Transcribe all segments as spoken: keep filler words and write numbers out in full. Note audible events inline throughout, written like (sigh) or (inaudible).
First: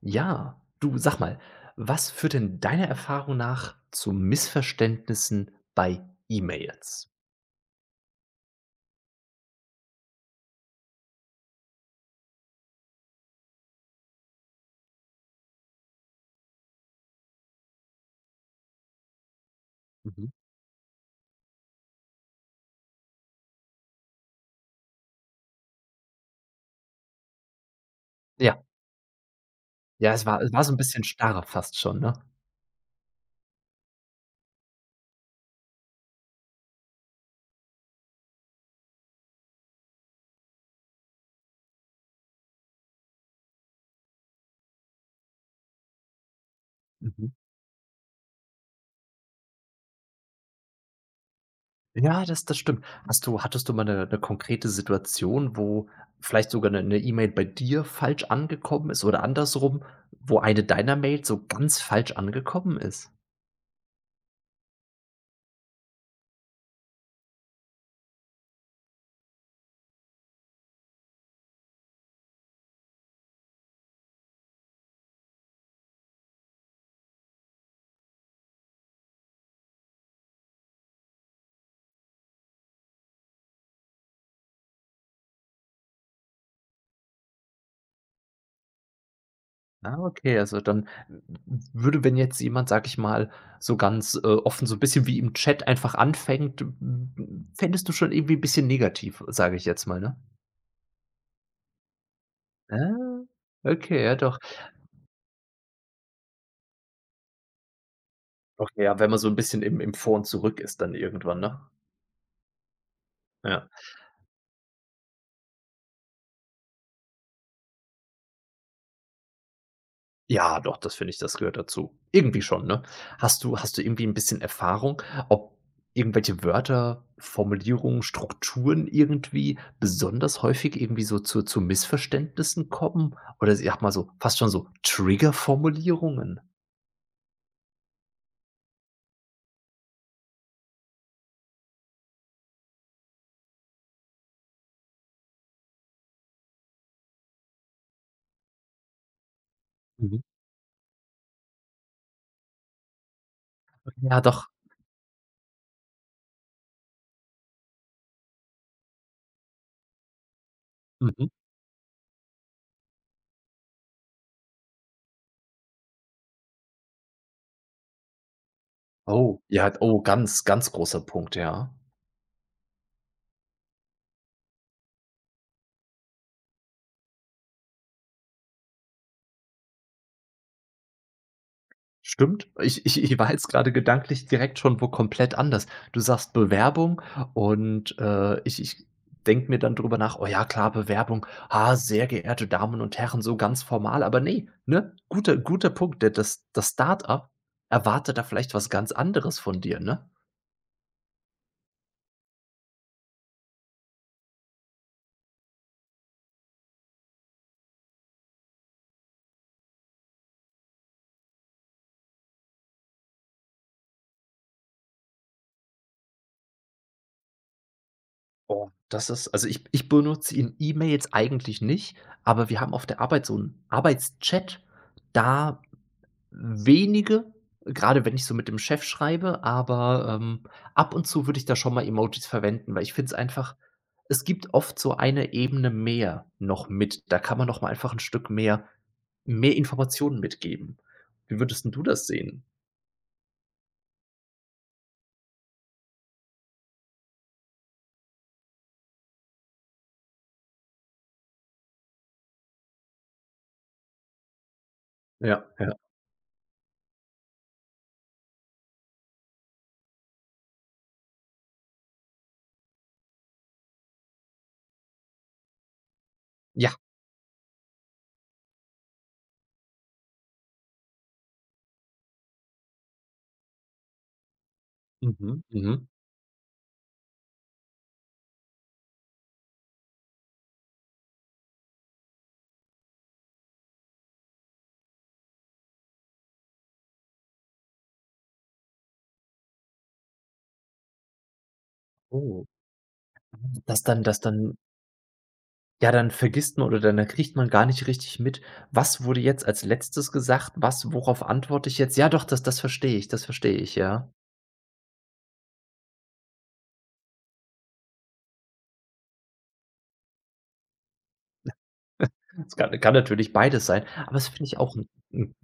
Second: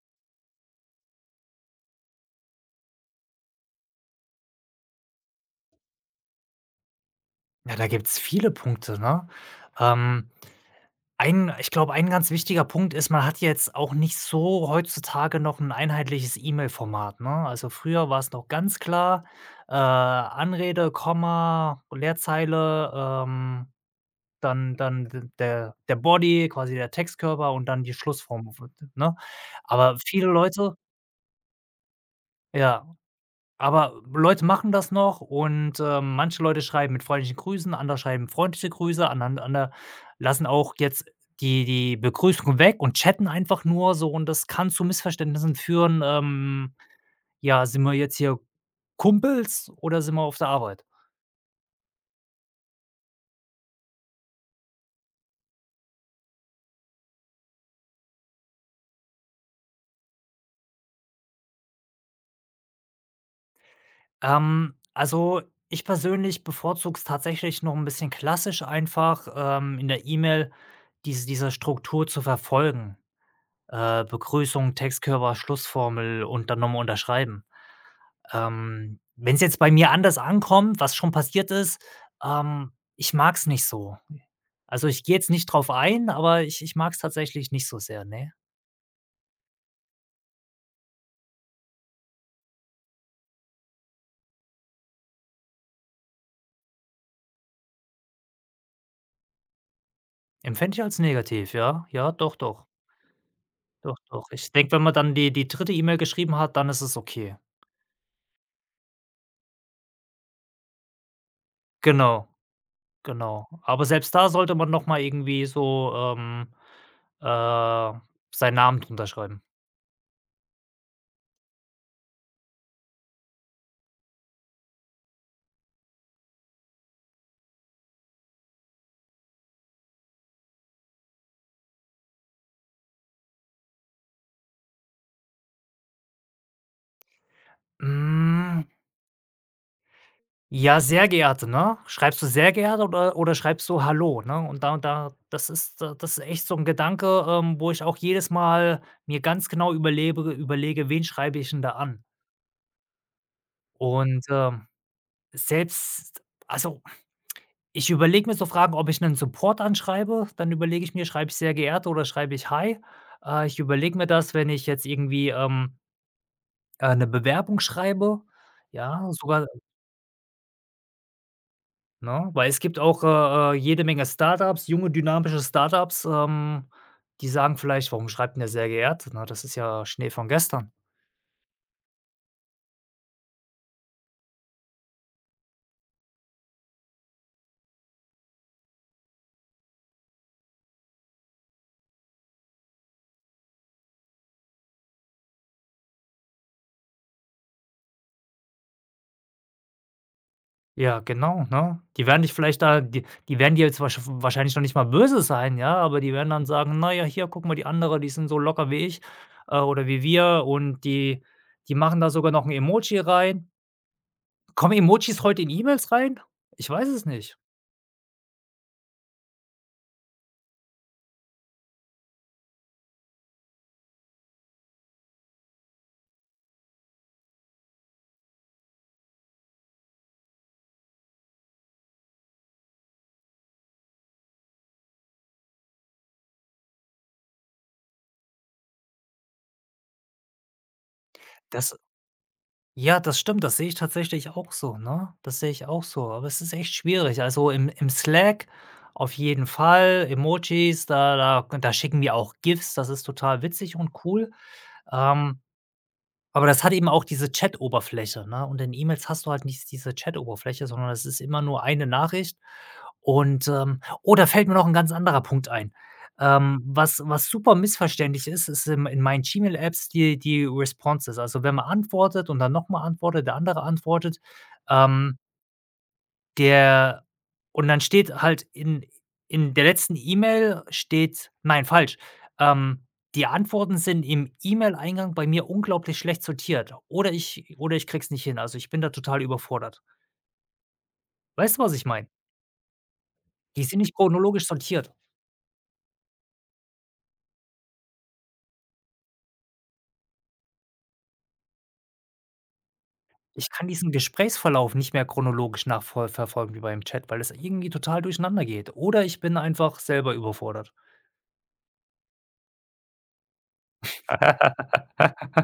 Ja, du sag mal, was führt denn deiner Erfahrung nach zu Missverständnissen bei E-Mails? Ja, da gibt's viele Punkte, ne? Ähm, ein Ich glaube, ein ganz wichtiger Punkt ist, man hat jetzt auch nicht so heutzutage noch ein einheitliches E-Mail-Format, ne? Also, früher war es noch ganz klar, äh, Mhm. Anrede, Komma, Leerzeile, ähm, dann dann d der der Body, quasi der Textkörper und dann die Schlussform, Ja, ne? Aber ja, es viele war es war so ein Leute bisschen starr fast schon, ne? ja. Aber Leute machen das noch und, ähm, manche Leute schreiben mit freundlichen Grüßen, andere schreiben freundliche Grüße, anderen andere lassen auch jetzt die die Begrüßung weg und chatten einfach nur so und das kann zu Missverständnissen führen, ähm, Mhm. ja, sind wir jetzt hier Kumpels oder sind wir auf der Arbeit? Ja, das das stimmt. Hast du hattest du mal eine konkrete Situation, wo vielleicht sogar eine E-Mail bei dir falsch angekommen ist oder andersrum, wo eine deiner Mails so ganz falsch angekommen ist? Ähm, also, ich persönlich bevorzuge es tatsächlich noch ein bisschen klassisch einfach, ähm, in der E-Mail diese diese Struktur zu verfolgen. Äh, Begrüßung, Textkörper, Schlussformel und dann noch unterschreiben. Ähm, wenn es jetzt bei mir anders ankommt, was schon passiert ist, ähm, ich mag's nicht so. Also, ich gehe jetzt nicht drauf ein, aber ich ich mag's tatsächlich nicht so sehr, ne? Ah, okay, also dann würde, wenn jetzt jemand, sag ich mal, so ganz, äh, offen so ein bisschen wie im Chat einfach anfängt, m fändest du schon irgendwie ein bisschen negativ, sage ich jetzt mal, ne? Empfände ich als negativ, ja. Ja, doch, doch. Ah, Doch, okay, ja doch. doch. Ich denke, wenn man dann die die dritte E-Mail geschrieben hat, dann ist es okay. Okay, ja, wenn man so ein bisschen im im Vor und Zurück ist dann irgendwann, ne? Genau, genau. Ja. Aber selbst da sollte man noch mal irgendwie so, ähm, äh, seinen Namen drunter schreiben. Ja, doch, das finde ich, das gehört dazu. Irgendwie schon, ne? Hast du hast du irgendwie ein bisschen Erfahrung, ob irgendwelche Wörter, Formulierungen, Strukturen irgendwie besonders häufig irgendwie so zu zu Missverständnissen kommen? Oder ich sage mal so, fast schon so Triggerformulierungen? Hm. Ja, sehr geehrte, ne? Schreibst du sehr geehrte oder oder schreibst du hallo, ne? Und da da das ist da das ist echt so ein Gedanke, ähm, wo ich auch jedes Mal mir ganz genau Mhm. überlebe überlege, wen schreibe ich denn da an? Ja, Und, doch. ähm, selbst also, ich überlege mir so Fragen, ob ich einen Support anschreibe, dann überlege ich mir, Mhm. schreibe ich sehr geehrte oder schreibe ich hi? Äh, ich überlege mir das, wenn ich jetzt irgendwie, ähm, äh, 'ne Bewerbung schreibe, ja, Oh, sogar ja, oh, ganz, ganz großer Punkt, ja. ne? Weil es gibt auch, äh, äh, jede Menge Startups, junge, dynamische Startups, ähm, die sagen vielleicht: „Warum schreibt denn der sehr geehrt?“ Ne, das ist ja Schnee von gestern. Stimmt. Ich ich ich war jetzt gerade gedanklich direkt schon wo komplett anders. Du sagst Bewerbung und, äh, ich ich denke mir dann drüber nach: „Oh ja, klar, Bewerbung. Ah, sehr geehrte Damen und Herren", so ganz formal. Aber nee, ne? Guter guter Punkt. Der das das Start-up erwartet da vielleicht was ganz anderes von dir, ne? Ja, genau, ne? Die werden dich vielleicht da die die werden dir jetzt wahrsch wahrscheinlich noch nicht mal böse sein, ja, aber die werden dann sagen: „Na ja, hier, guck mal, die andere, die sind so locker wie ich, äh, oder wie wir und die die machen da sogar noch ein Emoji rein.“ Kommen Emojis heute in E-Mails rein? Ich weiß es nicht. Oh, das ist also ich ich benutze ihn E-Mails eigentlich nicht, aber wir haben auf der Arbeit so 'n Arbeitschat, da wenige, gerade wenn ich so mit dem Chef schreibe, aber, ähm, ab und zu würde ich da schon mal Emojis verwenden, weil ich finde es einfach, es gibt oft so eine Ebene mehr noch mit. Da kann man noch mal einfach ein Stück mehr mehr Informationen mitgeben. Wie würdest 'n Das du das sehen? Ja, das stimmt, das sehe ich tatsächlich auch so, ne? Das sehe ich auch so, aber es ist echt schwierig. Also, im im Slack auf jeden Fall, Emojis, da da da schicken wir auch giffs, das ist total witzig und cool. Ähm, Ja, ja. aber das hat eben auch diese Chat-Oberfläche, ne? Und in E-Mails hast du halt nicht diese Chat-Oberfläche, sondern es ist immer nur eine Nachricht. Und, ähm oh, da fällt mir noch ein ganz anderer Punkt ein. Ähm, Ja. Was was super missverständlich ist, ist in in meinen Gmail-Apps die die Responses. Also, wenn man antwortet und dann noch mal antwortet, der andere antwortet, ähm Mhm, mhm. der und dann steht halt in in der letzten E-Mail steht nein, falsch. Ähm, Die Antworten sind im E-Mail-Eingang bei mir unglaublich schlecht sortiert oder ich oder ich kriege es nicht hin. Also, ich bin da total überfordert. Weißt du, was ich meine? Oh. Die sind Dass nicht dann dass chronologisch dann sortiert. Ja, dann vergisst man oder dann dann kriegt man gar nicht richtig mit, was wurde jetzt als Letztes gesagt, was worauf antworte ich jetzt? Ja doch, das das verstehe ich, das Ich verstehe kann ich, diesen ja. Gesprächsverlauf nicht mehr chronologisch nachvoll verfolgen wie beim Chat, weil es irgendwie total durcheinander geht. Oder ich bin einfach selber überfordert. Es kann kann natürlich beides sein, aber das finde ich auch 'n 'n (laughs)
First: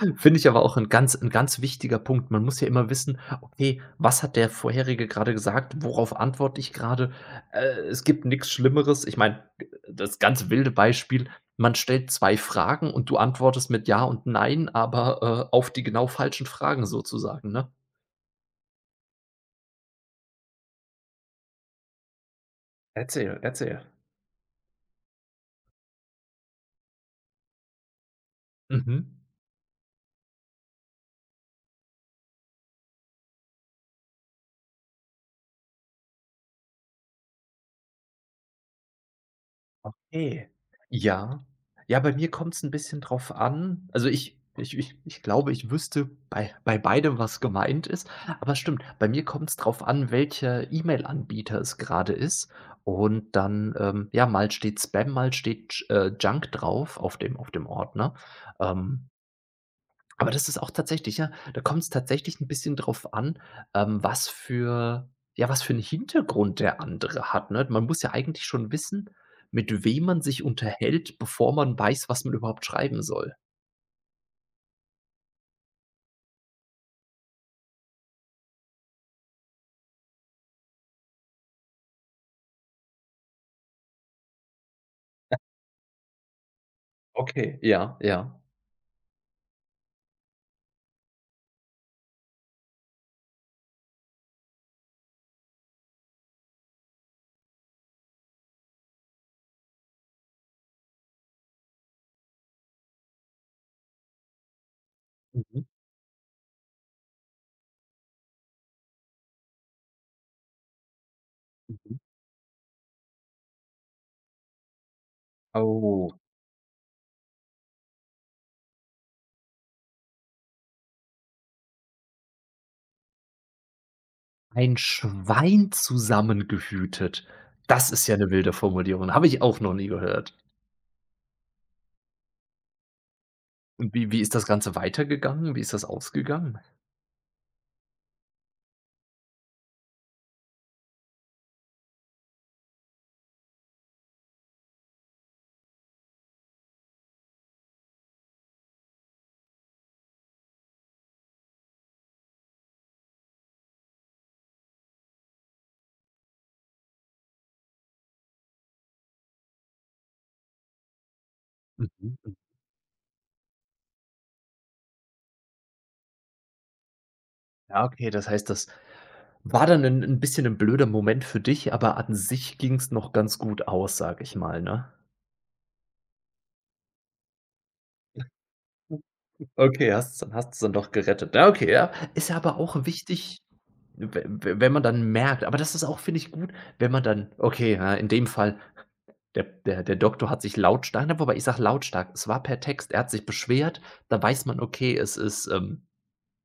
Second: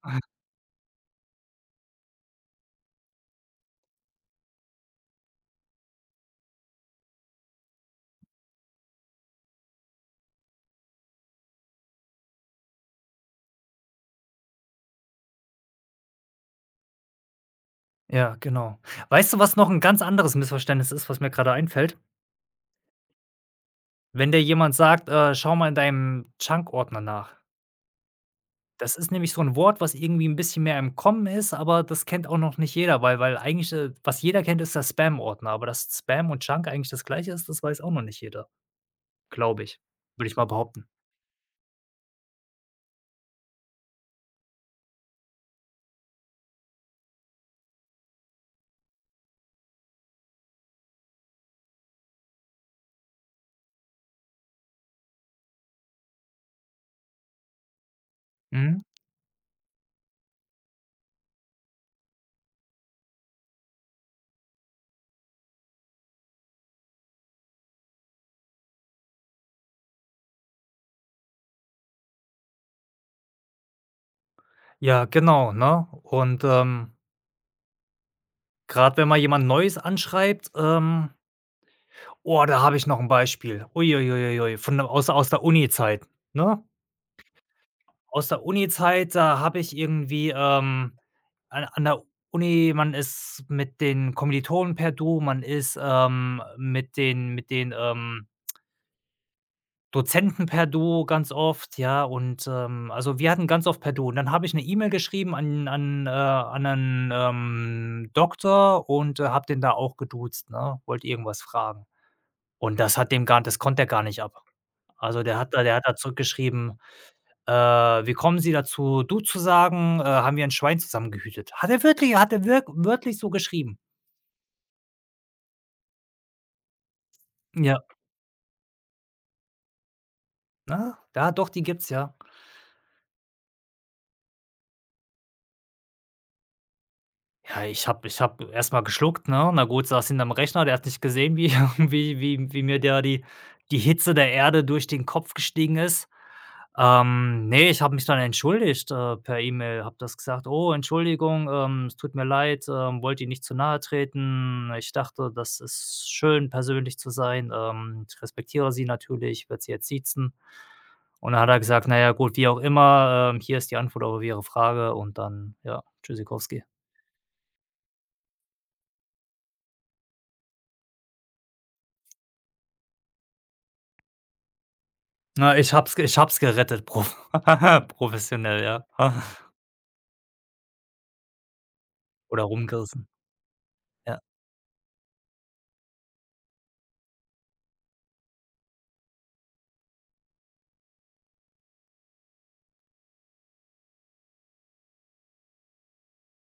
(clears throat) finde ich aber auch ein ganz ein ganz wichtiger Punkt. Man muss ja immer wissen: „Okay, was hat der Vorherige gerade gesagt? Worauf antworte ich gerade? Äh, es gibt nichts Schlimmeres. Ich meine, das ganz wilde Beispiel, man stellt zwei Fragen und du antwortest mit „ja" und „nein", aber, äh, auf die genau falschen Fragen sozusagen, ne? Ja, genau. Weißt du, was noch 'n ganz anderes Missverständnis ist, was mir grade einfällt? Erzähl, erzähl. Wenn dir jemand sagt: „Äh, schau mal in deinem Junk-Ordner nach.“ Das ist Mhm. nämlich so 'n Wort, was irgendwie 'n bisschen mehr im Kommen ist, aber das kennt auch noch nicht jeder, weil weil eigentlich, äh, was jeder kennt, ist der Spam-Ordner, aber dass Spam und Junk eigentlich das Gleiche ist, das weiß auch noch nicht jeder, glaube ich. Würde ich mal Okay. behaupten. Ja. Ja, bei mir kommt's 'n bisschen drauf an. Also, ich ich ich ich glaube, ich wüsste bei bei beidem, was gemeint ist. Aber stimmt, bei mir kommt's drauf an, welcher E-Mail-Anbieter es grade ist. Und dann, ähm ja, mal steht Spam, mal steht J äh, Junk drauf auf dem auf dem Ordner. Mhm. Ähm, Aber das ist auch tatsächlich, ja, da kommt es tatsächlich ein bisschen drauf an, ähm, was für ja, was für einen Hintergrund der andere hat, ne? Man muss ja eigentlich schon wissen, mit wem man sich unterhält, bevor man weiß, was man überhaupt schreiben soll. Ja, genau, ne? Und, ähm, grad wenn mal jemand Neues anschreibt, ähm oh, da habe ich noch 'n Beispiel. Ui, ui, ui, ui, ui, von der aus aus der Uni-Zeit, ne? Okay, ja, Aus ja. der Uni-Zeit, da habe ich irgendwie, ähm an an der Uni, man ist mit den Kommilitonen per Du, man ist, ähm, mit den mit den, ähm, Dozenten per Du ganz oft, ja, und, ähm also, wir hatten ganz oft per Du. Und dann habe ich eine E-Mail geschrieben Mhm, an an, äh an einen ähm, Doktor und, äh, habe den da auch geduzt, ne? Wollte irgendwas fragen. mhm. Und das hat dem gar das konnte er gar nicht ab. Also, der hat da der hat da Oh. zurückgeschrieben äh, wie kommen Sie dazu, du zu sagen? Äh, haben wir ein Schwein zusammen gehütet?“ Hat er wirklich hat er wirk wörtlich so geschrieben. Ein Schwein zusammengehütet. Ja. Das ist ja eine wilde Formulierung, habe ich auch noch nie gehört. Ne? Ja, doch, die gibt's, ja. Und wie wie ist das Ganze weitergegangen? Wie ist das ausgegangen? Ja, ich habe ich habe erst mal geschluckt, ne? Na gut, saß hinterm Rechner, der hat nicht gesehen, wie (laughs) wie wie wie mir da die die Hitze der Erde durch den Kopf gestiegen ist. Ähm, ne, ich habe mich dann entschuldigt, äh, per E-Mail, habe das gesagt: „Oh, Entschuldigung, ähm, es tut mir leid, ähm, wollte Ihnen nicht zu nahe treten. Ich dachte, das ist schön, persönlich zu sein. Ähm, ich respektiere Sie natürlich, werde Sie jetzt siezen.“ Und dann hat er gesagt: Mhm, „Na ja, mhm. gut, wie auch immer, ähm, hier ist die Antwort auf Ihre Frage“ und dann, ja, tschüssikowski. Ja, okay, das heißt, das War dann 'nen 'n bisschen 'n blöder Moment für dich, aber an sich ging's noch ganz gut aus, sage ich mal, ne? Na, ich hab's, es ich hab's gerettet, prof (laughs) professionell, ja, (laughs) Okay, hast dann hast du's dann doch gerettet. Ja, okay, ja. Ist ja oder aber auch rumgerissen, wichtig, we ja. we wenn man dann merkt, aber das ist auch, finde ich, gut, wenn man dann okay, ja, in dem Fall, der der der Doktor hat sich lautstark, na, wobei ich sage lautstark, es war per Text, er hat sich beschwert, da weiß man, okay, es ist, ähm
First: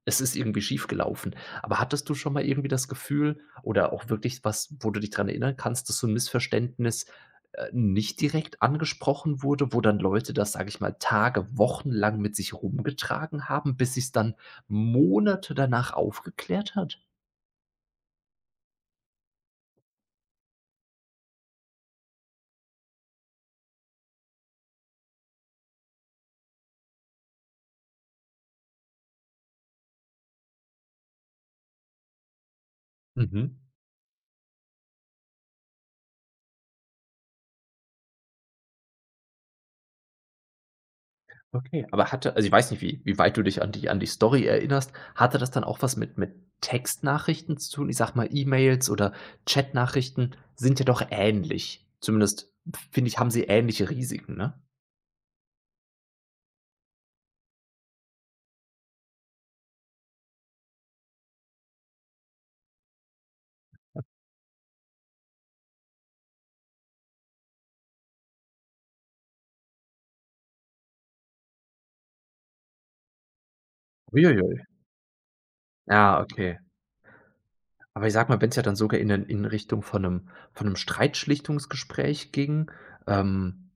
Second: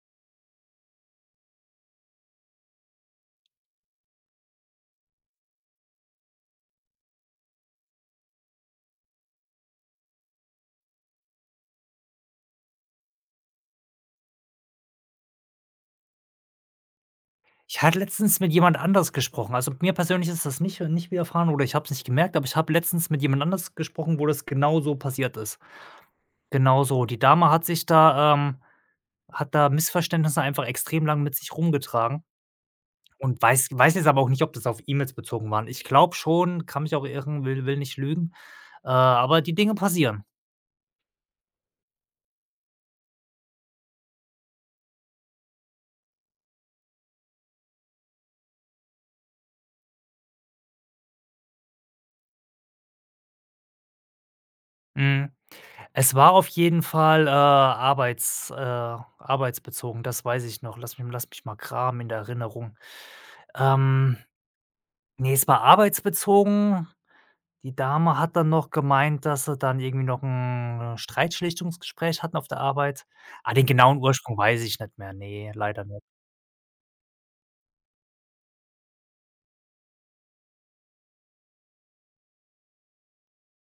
es ist irgendwie schiefgelaufen. Aber hattest du schon mal irgendwie das Gefühl oder auch wirklich was, wo du dich dran erinnern kannst, dass so 'n Missverständnis äh, nicht direkt angesprochen wurde, wo dann Leute das, sage ich mal, Tage, Wochen lang mit sich rumgetragen haben, bis sich's dann Monate danach aufgeklärt hat? Ich hatte letztens mit jemand anders gesprochen. Also, mir persönlich ist das nicht nicht widerfahren oder ich habe es nicht gemerkt, aber ich habe letztens mit jemand anders gesprochen, wo das genau so passiert ist. Genau so. Die Dame hat sich da ähm, hat da Missverständnisse einfach extrem lang mit sich rumgetragen und Mhm. weiß weiß jetzt aber auch nicht, ob das auf E-Mails bezogen waren. Ich glaube schon, kann mich auch irren, will will nicht lügen, äh, aber die Dinge passieren. Okay, aber hatte also, ich weiß nicht, wie wie weit du dich an die an die Story erinnerst. Hatte das dann auch was mit mit Textnachrichten zu tun? Ich sag mal, E-Mails oder Chatnachrichten sind ja doch ähnlich. Zumindest finde ich, haben sie ähnliche Risiken, ne? Mhm. Es war auf jeden Fall, äh, arbeits äh, arbeitsbezogen, das weiß ich noch. Lass mich lass mich mal kramen in der Erinnerung. Ähm Ne, es war arbeitsbezogen. Die Dame hat dann noch gemeint, dass sie dann irgendwie noch 'n Streitschlichtungsgespräch hatten auf der Arbeit. Ah, den genauen Ursprung Uiuiui. weiß ich nicht mehr. Ne, leider nicht. Ja, okay. Aber ich sag mal, wenn es ja dann sogar in 'nen in Richtung von einem von einem Streitschlichtungsgespräch ging, ähm,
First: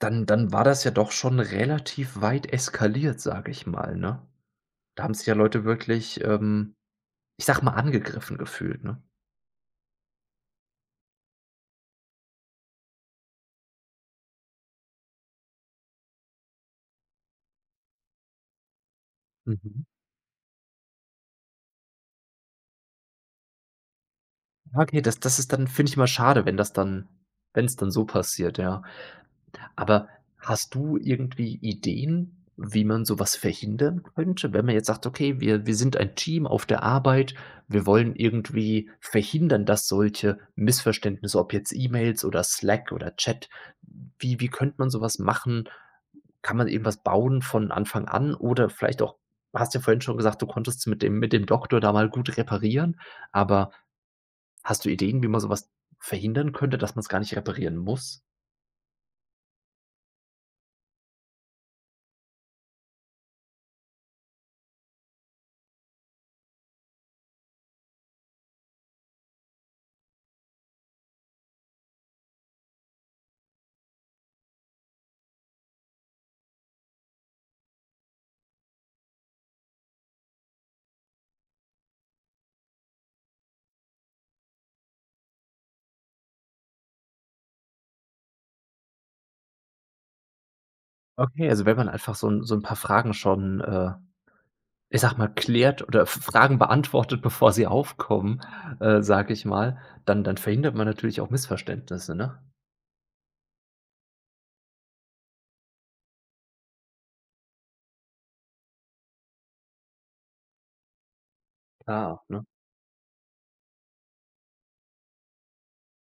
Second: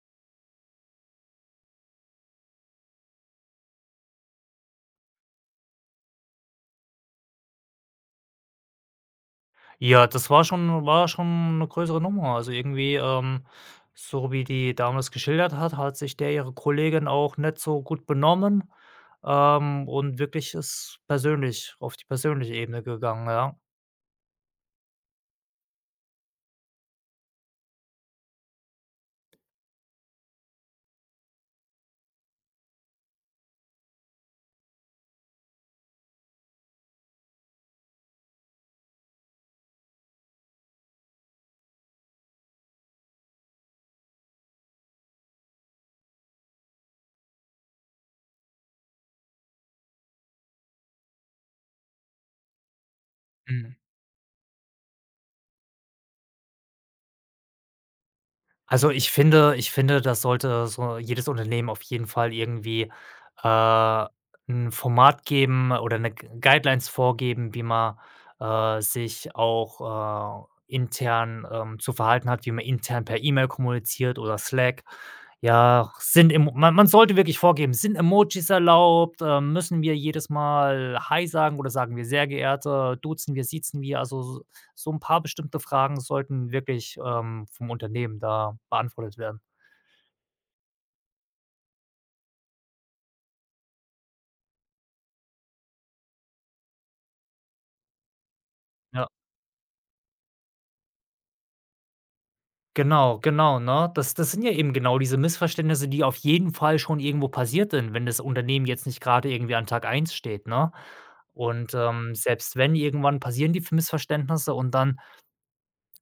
dann dann war das ja doch schon relativ weit eskaliert, sage ich mal, ne? Da haben sich ja Leute wirklich, ähm, ich sag mal, angegriffen gefühlt, ne? Ja, das war schon war schon 'ne größere Nummer. Also, irgendwie, ähm, so wie die Dame das geschildert hat, hat sich der ihre Kollegin auch nicht so gut benommen, Mhm. ähm, und wirklich ist persönlich auf die persönliche Ebene gegangen, ja. Ja, okay, das das ist dann, finde ich, immer schade, wenn das dann wenn es dann so passiert, ja. Aber hast du irgendwie Ideen, wie man sowas verhindern könnte, wenn man jetzt sagt: „Okay, wir wir sind ein Team auf der Arbeit. Wir wollen irgendwie verhindern, dass solche Missverständnisse, ob jetzt E-Mails oder Slack oder Chat, wie wie könnte man sowas machen? Kann man irgendwas bauen von Anfang an oder vielleicht auch, hast ja vorhin schon gesagt, du konntest mit dem mit dem Doktor da mal gut reparieren, aber Mhm. hast du Ideen, wie man sowas verhindern könnte, dass man's gar nicht reparieren muss? Also, ich finde ich finde, das sollte so jedes Unternehmen auf jeden Fall irgendwie, äh, 'n Format geben oder eine G Guidelines vorgeben, wie man, äh, sich auch, äh, intern, ähm, zu verhalten hat, wie man intern per E-Mail kommuniziert oder Slack. Ja, sind Emo man man sollte wirklich vorgeben, sind Emojis erlaubt? Ähm, müssen wir jedes Mal „Hi“ sagen oder sagen wir „sehr geehrte“? Duzen wir, siezen wir? Also, so so 'n paar bestimmte Fragen sollten wirklich, ähm, vom Unternehmen da beantwortet werden. Okay, also wenn man einfach so 'n so 'n paar Fragen schon, äh, ich sage mal, klärt oder F Fragen beantwortet, (laughs) bevor sie aufkommen, äh, Ja, sage ich mal, dann dann verhindert man natürlich auch Missverständnisse, ne? genau, genau, ne? Das das sind ja eben genau diese Missverständnisse, die auf jeden Fall schon irgendwo passiert sind, wenn das Unternehmen jetzt nicht grade irgendwie an Tag eins steht, ne? Und, ähm, Klar, ne? selbst wenn, irgendwann passieren die f Missverständnisse und dann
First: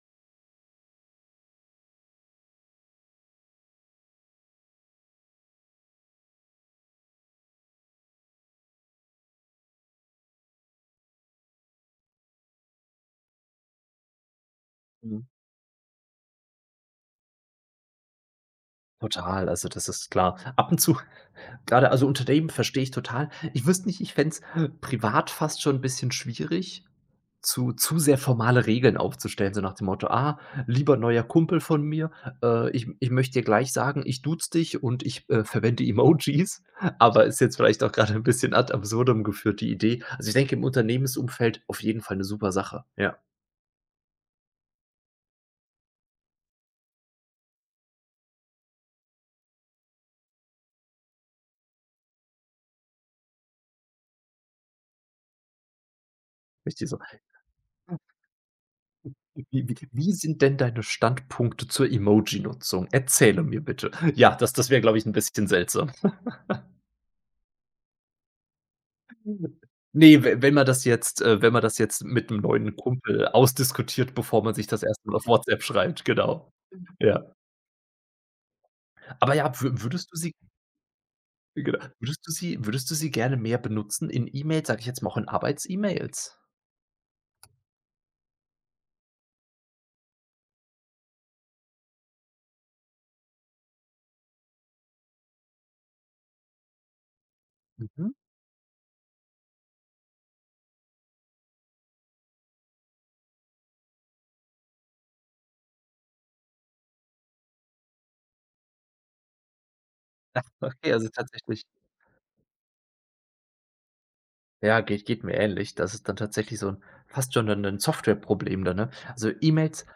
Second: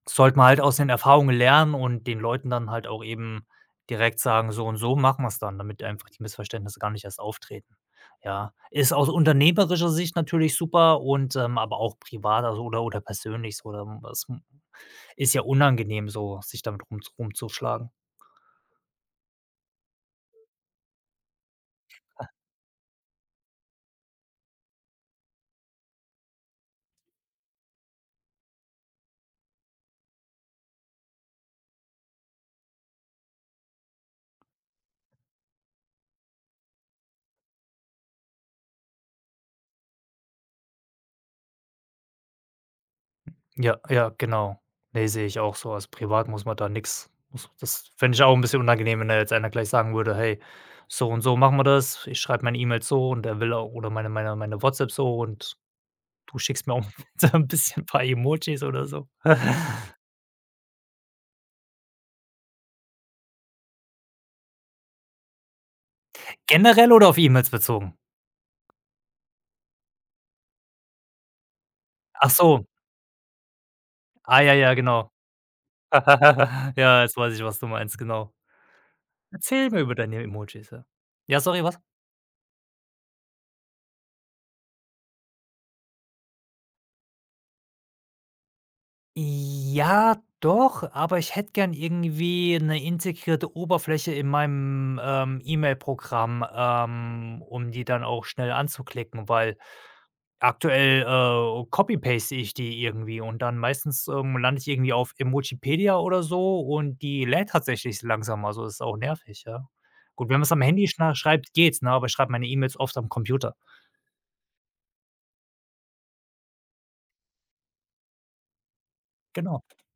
sollte man halt aus den Erfahrungen lernen und den Leuten dann halt auch eben direkt sagen: „So und so machen wir es dann“, damit einfach die Missverständnisse gar nicht erst auftreten. Ja, ist aus unternehmerischer Sicht natürlich super und, ähm, aber auch privat, also oder oder persönlich so, ähm, das Mhm. ist ja unangenehm so, sich damit rum rumzuschlagen. Total, also das ist klar. Ab und zu grade Also Unternehmen verstehe ich total. Ich wüsste nicht, ich fände es privat fast schon 'n bisschen schwierig, zu zu sehr formale Regeln aufzustellen, so nach dem Motto: „Ah, lieber neuer Kumpel von mir, äh, ich ich möchte dir gleich sagen, ich duze dich und ich äh, verwende Emojis." (laughs) Aber ist jetzt vielleicht auch gerade ein bisschen ad absurdum geführt, die Idee. Also, ich denke, im Unternehmensumfeld auf jeden Fall eine super Sache. Ja, Ja, ja, genau. Ne, sehe ich auch so. Also, privat muss man da nix, das fände ich auch ein bisschen unangenehm, wenn da jetzt einer gleich sagen würde: „Hey, so und so machen wir das. Ich schreibe meine E-Mails so und er will auch oder meine meine meine WhatsApp so und du schickst mir auch richtig so. (laughs) ein bisschen 'n paar Emojis oder so. Wie wie wie sind denn deine Standpunkte zur Emoji-Nutzung? Erzähle mir bitte. Ja, das das wäre, glaube ich, ein bisschen seltsam. Generell oder auf E-Mails bezogen? Ne, we wenn man das jetzt äh, wenn man das jetzt mit Ach 'nem so. neuen Kumpel ausdiskutiert, Ah, bevor man ja, sich ja, das erste genau. Mal auf WhatsApp schreibt, genau. (laughs) Ja, jetzt Ja. weiß ich, was du meinst, genau. Aber ja, Erzähl mir wü über würdest du deine sie, Emojis, ja. Ja, sorry, genau, was? würdest du sie würdest du sie gerne mehr benutzen in E-Mails, sage ich jetzt mal, auch in Arbeits-E-Mails? Ja, doch, aber ich hätte gern irgendwie eine integrierte Oberfläche in meinem, ähm, E-Mail-Programm, ähm, um die dann Mhm. auch schnell anzuklicken, weil aktuell, äh, copy-paste ich die irgendwie und dann meistens, ähm, lande ich irgendwie auf Emojipedia oder so und die lädt tatsächlich langsam, also ist auch nervig, ja. Gut, wenn man es am Handy Okay, also schnei schreibt, tatsächlich, geht's, ne, aber ich schreibe meine E-Mails oft am Computer. ja, geht geht mir ähnlich. Das ist dann tatsächlich so 'n, fast schon 'nen 'nen Softwareproblem dann, ne? Also Genau, E-Mails.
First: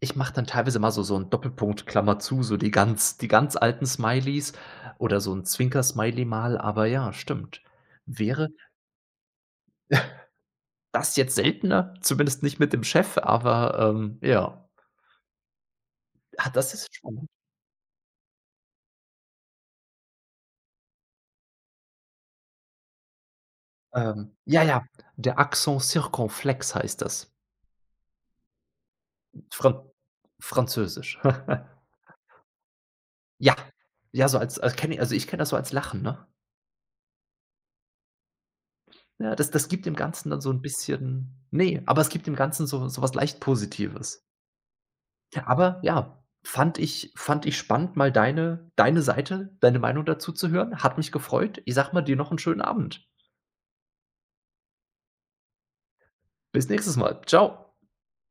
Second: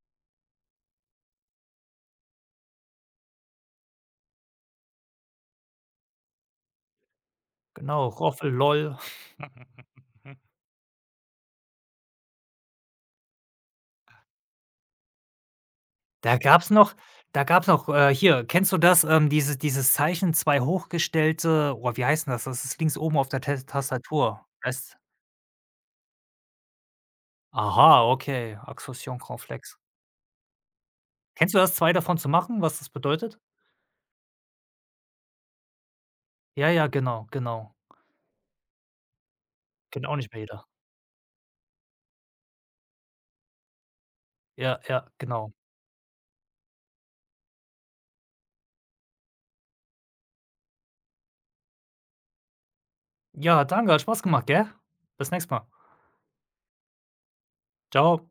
Ich mache dann teilweise mal so so 'n Doppelpunkt, Klammer zu, so die ganz die ganz alten Smileys oder so ein Zwinker-Smiley mal, aber ja, stimmt. genau, Wäre Roffel, l o l. (laughs) das jetzt seltener, zumindest nicht mit dem Chef, aber, ähm, ja. Da Ah, gab's das ist noch spannend. Da gab's noch, äh hier, kennst du das, ähm, dieses dieses Zeichen, zwei hochgestellte oh, wie heißt 'n das? Das ist links oben auf der Tes Ähm, Tastatur. ja, ja, Es der Accent circonflexe heißt das. aha, okay, Axosion Conflex. Fran Französisch. Kennst du das, (laughs) zwei davon zu machen, was das bedeutet? Ja, ja, so als als kenne also, ich kenne das so als Lachen, ne? Ja, ja, genau, genau. Ja, das das gibt dem Kennt auch Ganzen nicht dann mehr so ein jeder. bisschen, nee, aber es gibt dem Ganzen so so was leicht Positives. Ja, ja, genau. Aber ja, fand ich fand ich spannend, mal deine deine Seite, deine Meinung dazu zu hören. Hat mich gefreut. Ich sag mal dir noch einen schönen Abend. Ja, danke, hat Spaß gemacht, gell? Bis nächstes Mal. Bis nächstes Mal. Ciao. Tschau.